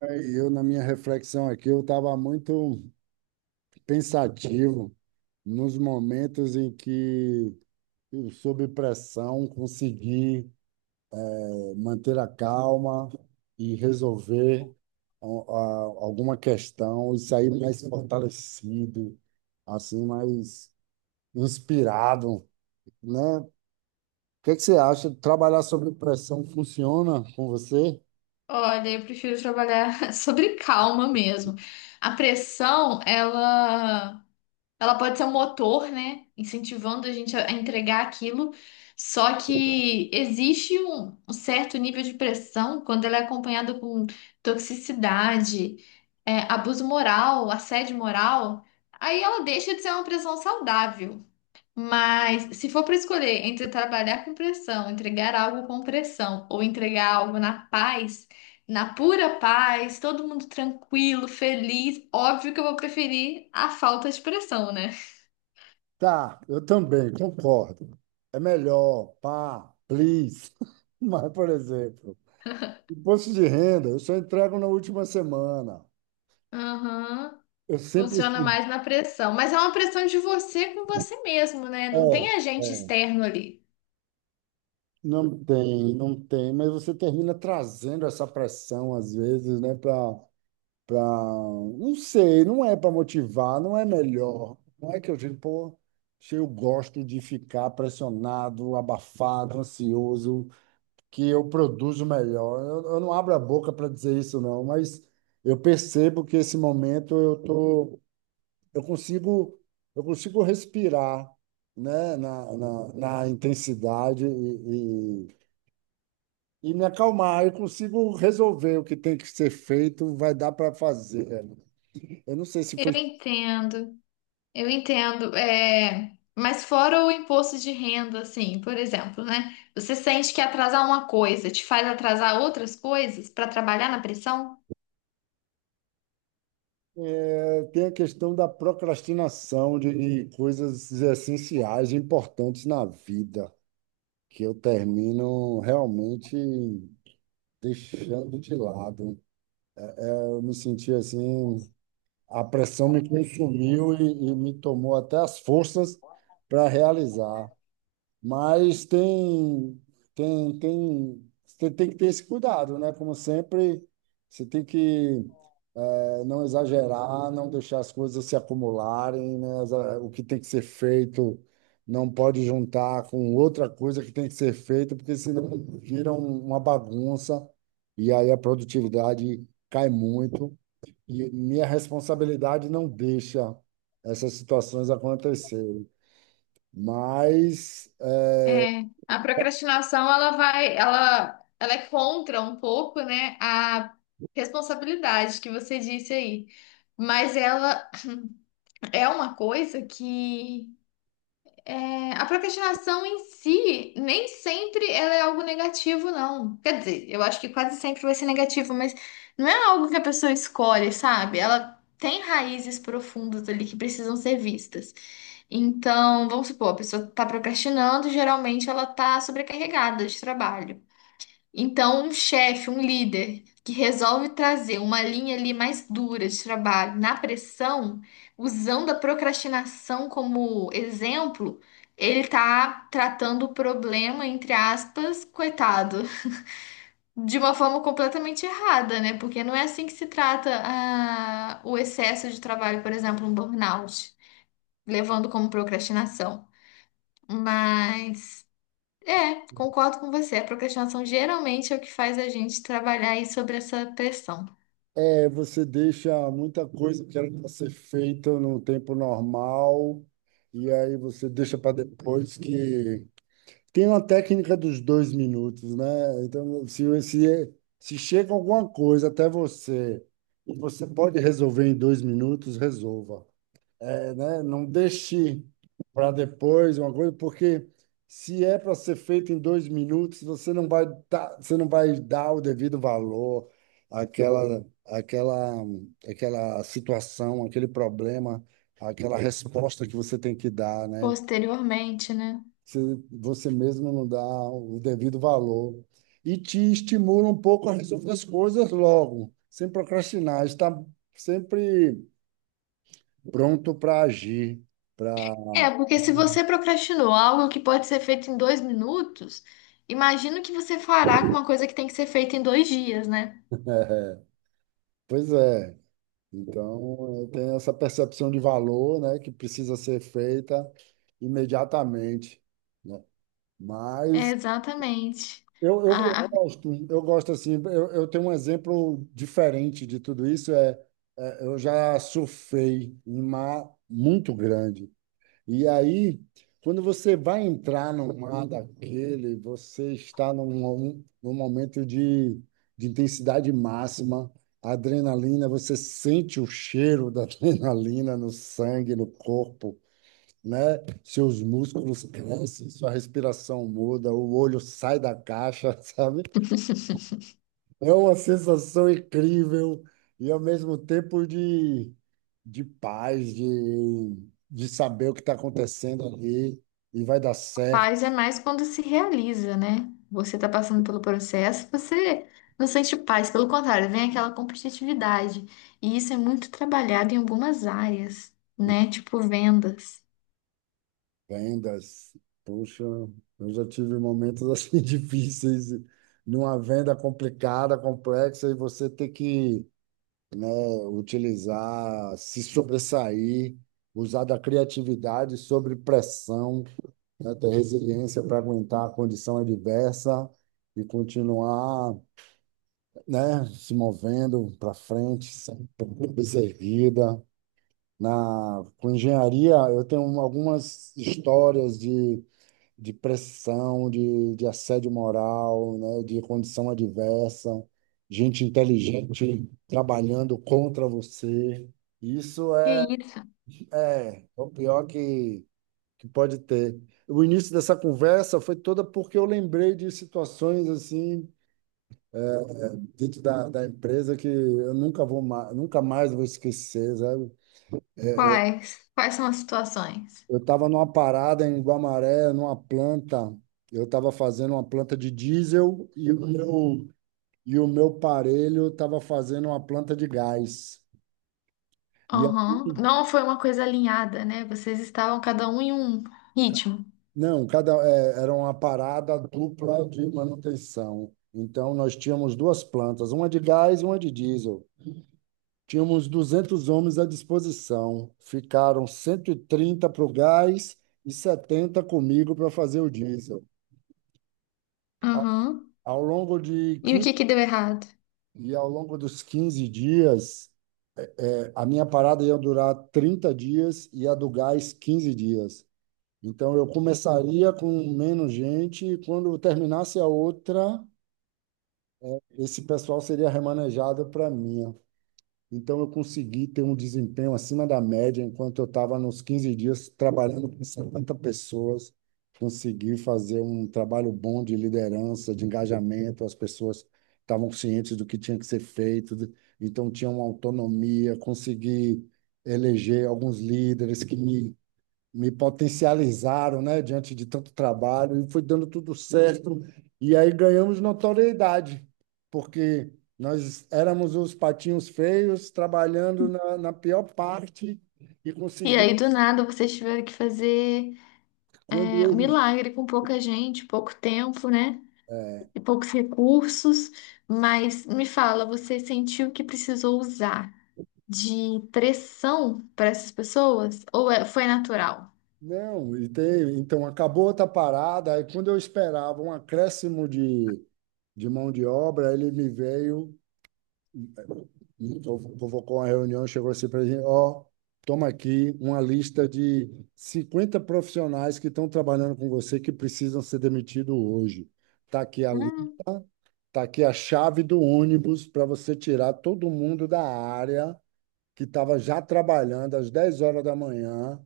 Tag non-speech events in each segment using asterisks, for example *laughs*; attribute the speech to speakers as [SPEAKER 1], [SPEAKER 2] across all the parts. [SPEAKER 1] Eu, na minha reflexão aqui, eu estava muito pensativo nos momentos em que eu, sob pressão, consegui manter a calma e resolver al- a- alguma questão e sair mais fortalecido, assim, mais inspirado, né? O que é que você acha? Trabalhar sob pressão funciona com você?
[SPEAKER 2] Olha, eu prefiro trabalhar *laughs* sobre calma mesmo. A pressão, ela pode ser um motor, né? Incentivando a gente a entregar aquilo. Só que existe um certo nível de pressão quando ela é acompanhada com toxicidade, é, abuso moral, assédio moral. Aí ela deixa de ser uma pressão saudável. Mas se for para escolher entre trabalhar com pressão, entregar algo com pressão ou entregar algo na paz, na pura paz, todo mundo tranquilo, feliz, óbvio que eu vou preferir a falta de pressão, né?
[SPEAKER 1] Tá, eu também concordo. É melhor, pá, please. *laughs* Mas, por exemplo, imposto de renda, eu só entrego na última semana.
[SPEAKER 2] Aham.
[SPEAKER 1] Eu sempre.
[SPEAKER 2] Funciona mais na pressão, mas é uma pressão de você com você mesmo, né?
[SPEAKER 1] É,
[SPEAKER 2] Não tem agente
[SPEAKER 1] é.
[SPEAKER 2] externo ali.
[SPEAKER 1] Não tem, não tem, mas você termina trazendo essa pressão, às vezes, né, para. Pra... pra- Não sei, não é para motivar, não é melhor. Não é que eu digo, pô, se eu gosto de ficar pressionado, abafado, ansioso. Que eu produzo melhor. Eu não abro a boca para dizer isso, não, mas eu percebo que esse momento eu tô, eu consigo, eu consigo respirar, né, na intensidade e me acalmar. Eu consigo resolver o que tem que ser feito, vai dar para fazer. Eu não sei se
[SPEAKER 2] Eu
[SPEAKER 1] foi.
[SPEAKER 2] entendo. Eu entendo, é, mas fora o imposto de renda, assim, por exemplo, né? Você sente que atrasar uma coisa te faz atrasar outras coisas para trabalhar na pressão?
[SPEAKER 1] É, tem a questão da procrastinação de coisas essenciais, importantes na vida, que eu termino realmente deixando de lado. Eu me senti assim, a pressão me consumiu e me tomou até as forças para realizar. Mas tem, você tem que ter esse cuidado, né? Como sempre, você tem que não exagerar, não deixar as coisas se acumularem, né? O que tem que ser feito não pode juntar com outra coisa que tem que ser feita, porque senão vira uma bagunça e aí a produtividade cai muito. E minha responsabilidade não deixa essas situações acontecerem. Mas eh,
[SPEAKER 2] É, a procrastinação, ela vai, ela é contra um pouco, né, a responsabilidade que você disse aí, mas ela é uma coisa que... É, a procrastinação em si, nem sempre ela é algo negativo, não. Quer dizer, eu acho que quase sempre vai ser negativo, mas não é algo que a pessoa escolhe, sabe? Ela tem raízes profundas ali que precisam ser vistas. Então, vamos supor, a pessoa está procrastinando, geralmente ela está sobrecarregada de trabalho. Então, um chefe, um líder que resolve trazer uma linha ali mais dura de trabalho na pressão, usando a procrastinação como exemplo, ele tá tratando o problema, entre aspas, coitado, *laughs* de uma forma completamente errada, né? Porque não é assim que se trata o excesso de trabalho, por exemplo, um burnout, levando como procrastinação. Mas... É, concordo com você. A procrastinação geralmente é o que faz a gente trabalhar aí sobre essa pressão
[SPEAKER 1] É, você deixa muita coisa que era para ser feita no tempo normal, e aí você deixa para depois que. Tem uma técnica dos dois minutos, né? Então, se chega alguma coisa até você, e você pode resolver em dois minutos, resolva. É, né? Não deixe para depois uma coisa, porque se é para ser feito em dois minutos, você não vai dar o devido valor àquela, àquela, àquela situação, àquele problema, àquela resposta que você tem que dar, né?
[SPEAKER 2] posteriormente, né?
[SPEAKER 1] Você, Você mesmo não dá o devido valor. E te estimula um pouco a resolver as coisas logo, sem procrastinar, está sempre pronto para agir.
[SPEAKER 2] É, porque se você procrastinou algo que pode ser feito em dois minutos, imagino que você fará com uma coisa que tem que ser feita em dois dias, né?
[SPEAKER 1] *laughs* É, pois é. Então, eu tenho essa percepção de valor, né, que precisa ser feita imediatamente, né?
[SPEAKER 2] É,
[SPEAKER 1] Mas
[SPEAKER 2] exatamente.
[SPEAKER 1] eu,
[SPEAKER 2] A,
[SPEAKER 1] eu
[SPEAKER 2] a
[SPEAKER 1] gosto, eu gosto assim, eu tenho um exemplo diferente de tudo isso, eu já surfei em mar muito grande. E aí, quando você vai entrar no mar daquele, você está num momento de intensidade máxima, adrenalina, você sente o cheiro da *laughs* adrenalina no sangue, no corpo, né? Seus músculos crescem, sua respiração muda, o olho sai da caixa, *laughs* sabe? É uma sensação incrível e ao mesmo tempo de paz, de saber o que está acontecendo ali e vai dar certo.
[SPEAKER 2] Paz é mais quando se realiza, né? Você está passando pelo processo, você não sente paz, pelo contrário, vem aquela competitividade. E isso é muito trabalhado em algumas áreas, né? Tipo vendas.
[SPEAKER 1] Vendas, puxa, eu já tive momentos assim *laughs* difíceis, numa venda complicada, complexa, e você ter que, né, utilizar, se sobressair, usar da criatividade sobre pressão. Né? Ter resiliência para aguentar a condição adversa e continuar, né, se movendo para frente, sempre cabeça erguida. Na, com engenharia, eu tenho algumas histórias de pressão, de assédio moral, né, de condição adversa, gente inteligente trabalhando contra você. Isso
[SPEAKER 2] Que
[SPEAKER 1] é,
[SPEAKER 2] isso?
[SPEAKER 1] é o pior que pode ter. O início dessa conversa foi toda porque eu lembrei de situações assim dentro da, da empresa que eu nunca vou mais, nunca mais vou esquecer, sabe?
[SPEAKER 2] Quais? Quais são as situações?
[SPEAKER 1] Eu estava numa parada em Guamaré, numa planta, eu estava fazendo uma planta de diesel e o meu parelho estava fazendo uma planta de gás. E a-
[SPEAKER 2] Aham. Não foi uma coisa alinhada, né? Vocês estavam cada um em um ritmo.
[SPEAKER 1] não, cada é, era uma parada dupla de manutenção. Então nós tínhamos duas plantas, uma de gás e uma de diesel. Tínhamos 200 homens à disposição. Ficaram 130 para o gás e 70 comigo para fazer o diesel. Ao,
[SPEAKER 2] Aham.
[SPEAKER 1] ao longo de
[SPEAKER 2] E o que
[SPEAKER 1] 15,
[SPEAKER 2] que deu errado?
[SPEAKER 1] e ao longo dos 15 dias, a minha parada ia durar 30 dias e a do gás 15 dias. Então eu começaria com menos gente e quando terminasse a outra, esse pessoal seria remanejado para mim. Então, eu consegui ter um desempenho acima da média, enquanto eu estava nos 15 dias trabalhando com 50 pessoas. Consegui fazer um trabalho bom de liderança, de engajamento, as pessoas estavam cientes do que tinha que ser feito, de- então tinha uma autonomia. Consegui eleger alguns líderes que me potencializaram, né, diante de tanto trabalho, e foi dando tudo certo. E aí ganhamos notoriedade, porque nós éramos os patinhos feios, trabalhando na, na pior parte e
[SPEAKER 2] E
[SPEAKER 1] conseguimos,
[SPEAKER 2] aí, do nada, vocês tiveram que fazer
[SPEAKER 1] quando
[SPEAKER 2] é, um
[SPEAKER 1] eles.
[SPEAKER 2] milagre com pouca gente, pouco tempo, né? E poucos recursos, mas me fala, você sentiu que precisou usar de pressão para essas pessoas ou foi natural?
[SPEAKER 1] Não, então acabou outra parada, aí quando eu esperava um acréscimo de mão de obra, ele me veio. Então, convocou uma reunião, chegou assim para a gente, ó, toma aqui uma lista de 50 profissionais que estão trabalhando com você que precisam ser demitidos hoje. Tá aqui a, li-
[SPEAKER 2] Hum,
[SPEAKER 1] tá aqui a chave do ônibus para você tirar todo mundo da área que estava já trabalhando às 10 horas da manhã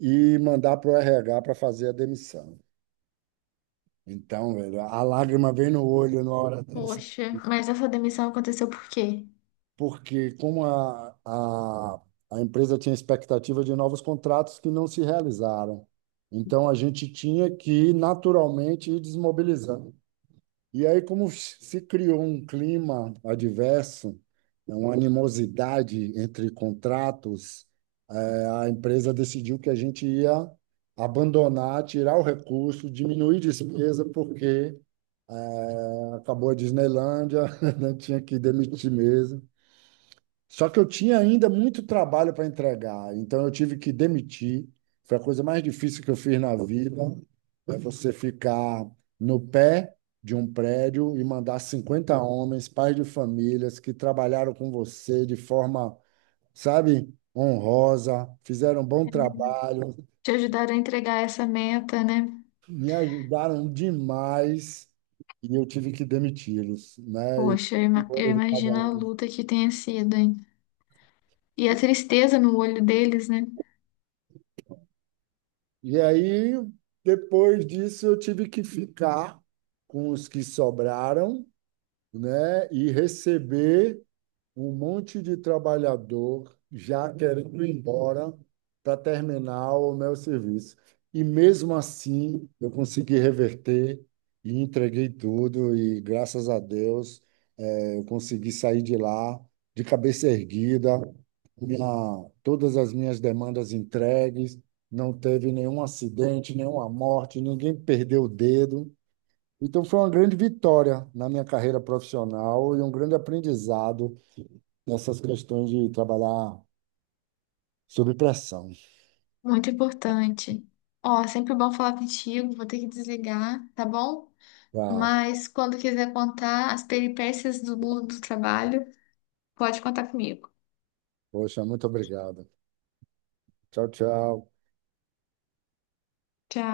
[SPEAKER 1] e mandar para o RH para fazer a demissão. Então, velho, a lágrima vem no olho na hora dessa.
[SPEAKER 2] poxa, mas essa demissão aconteceu por quê?
[SPEAKER 1] Porque como a empresa tinha expectativa de novos contratos que não se realizaram, então a gente tinha que naturalmente ir desmobilizando. E aí, como se criou um clima adverso, uma animosidade entre contratos, eh, a empresa decidiu que a gente ia abandonar, tirar o recurso, diminuir despesa, porque acabou a Disneylândia, *laughs* né? Tinha que demitir mesmo. Só que eu tinha ainda muito trabalho para entregar, então eu tive que demitir. Foi a coisa mais difícil que eu fiz na vida. É você ficar no pé de um prédio e mandar 50 homens, pais de famílias, que trabalharam com você de forma, sabe, honrosa, fizeram um bom trabalho,
[SPEAKER 2] Te ajudaram a entregar essa meta, né?
[SPEAKER 1] me ajudaram demais e eu tive que demiti-los, né?
[SPEAKER 2] Poxa, eu imagino a luta que tenha sido, hein? E a tristeza no olho deles, né?
[SPEAKER 1] E aí, depois disso, eu tive que ficar com os que sobraram, né? E receber um monte de trabalhador já querendo ir embora para terminar o meu serviço. E mesmo assim, eu consegui reverter e entreguei tudo, e graças a Deus. Eu consegui sair de lá de cabeça erguida, minha- todas as minhas demandas entregues, não teve nenhum acidente, nenhuma morte, ninguém perdeu o dedo. Então foi uma grande vitória na minha carreira profissional e um grande aprendizado nessas questões de trabalhar sob pressão.
[SPEAKER 2] Muito importante. Ó, sempre bom falar contigo, vou ter que desligar, tá bom?
[SPEAKER 1] Tá.
[SPEAKER 2] Mas quando quiser contar as peripécias do mundo do trabalho, pode contar comigo.
[SPEAKER 1] Poxa, muito obrigado. Tchau, tchau.
[SPEAKER 2] Tchau.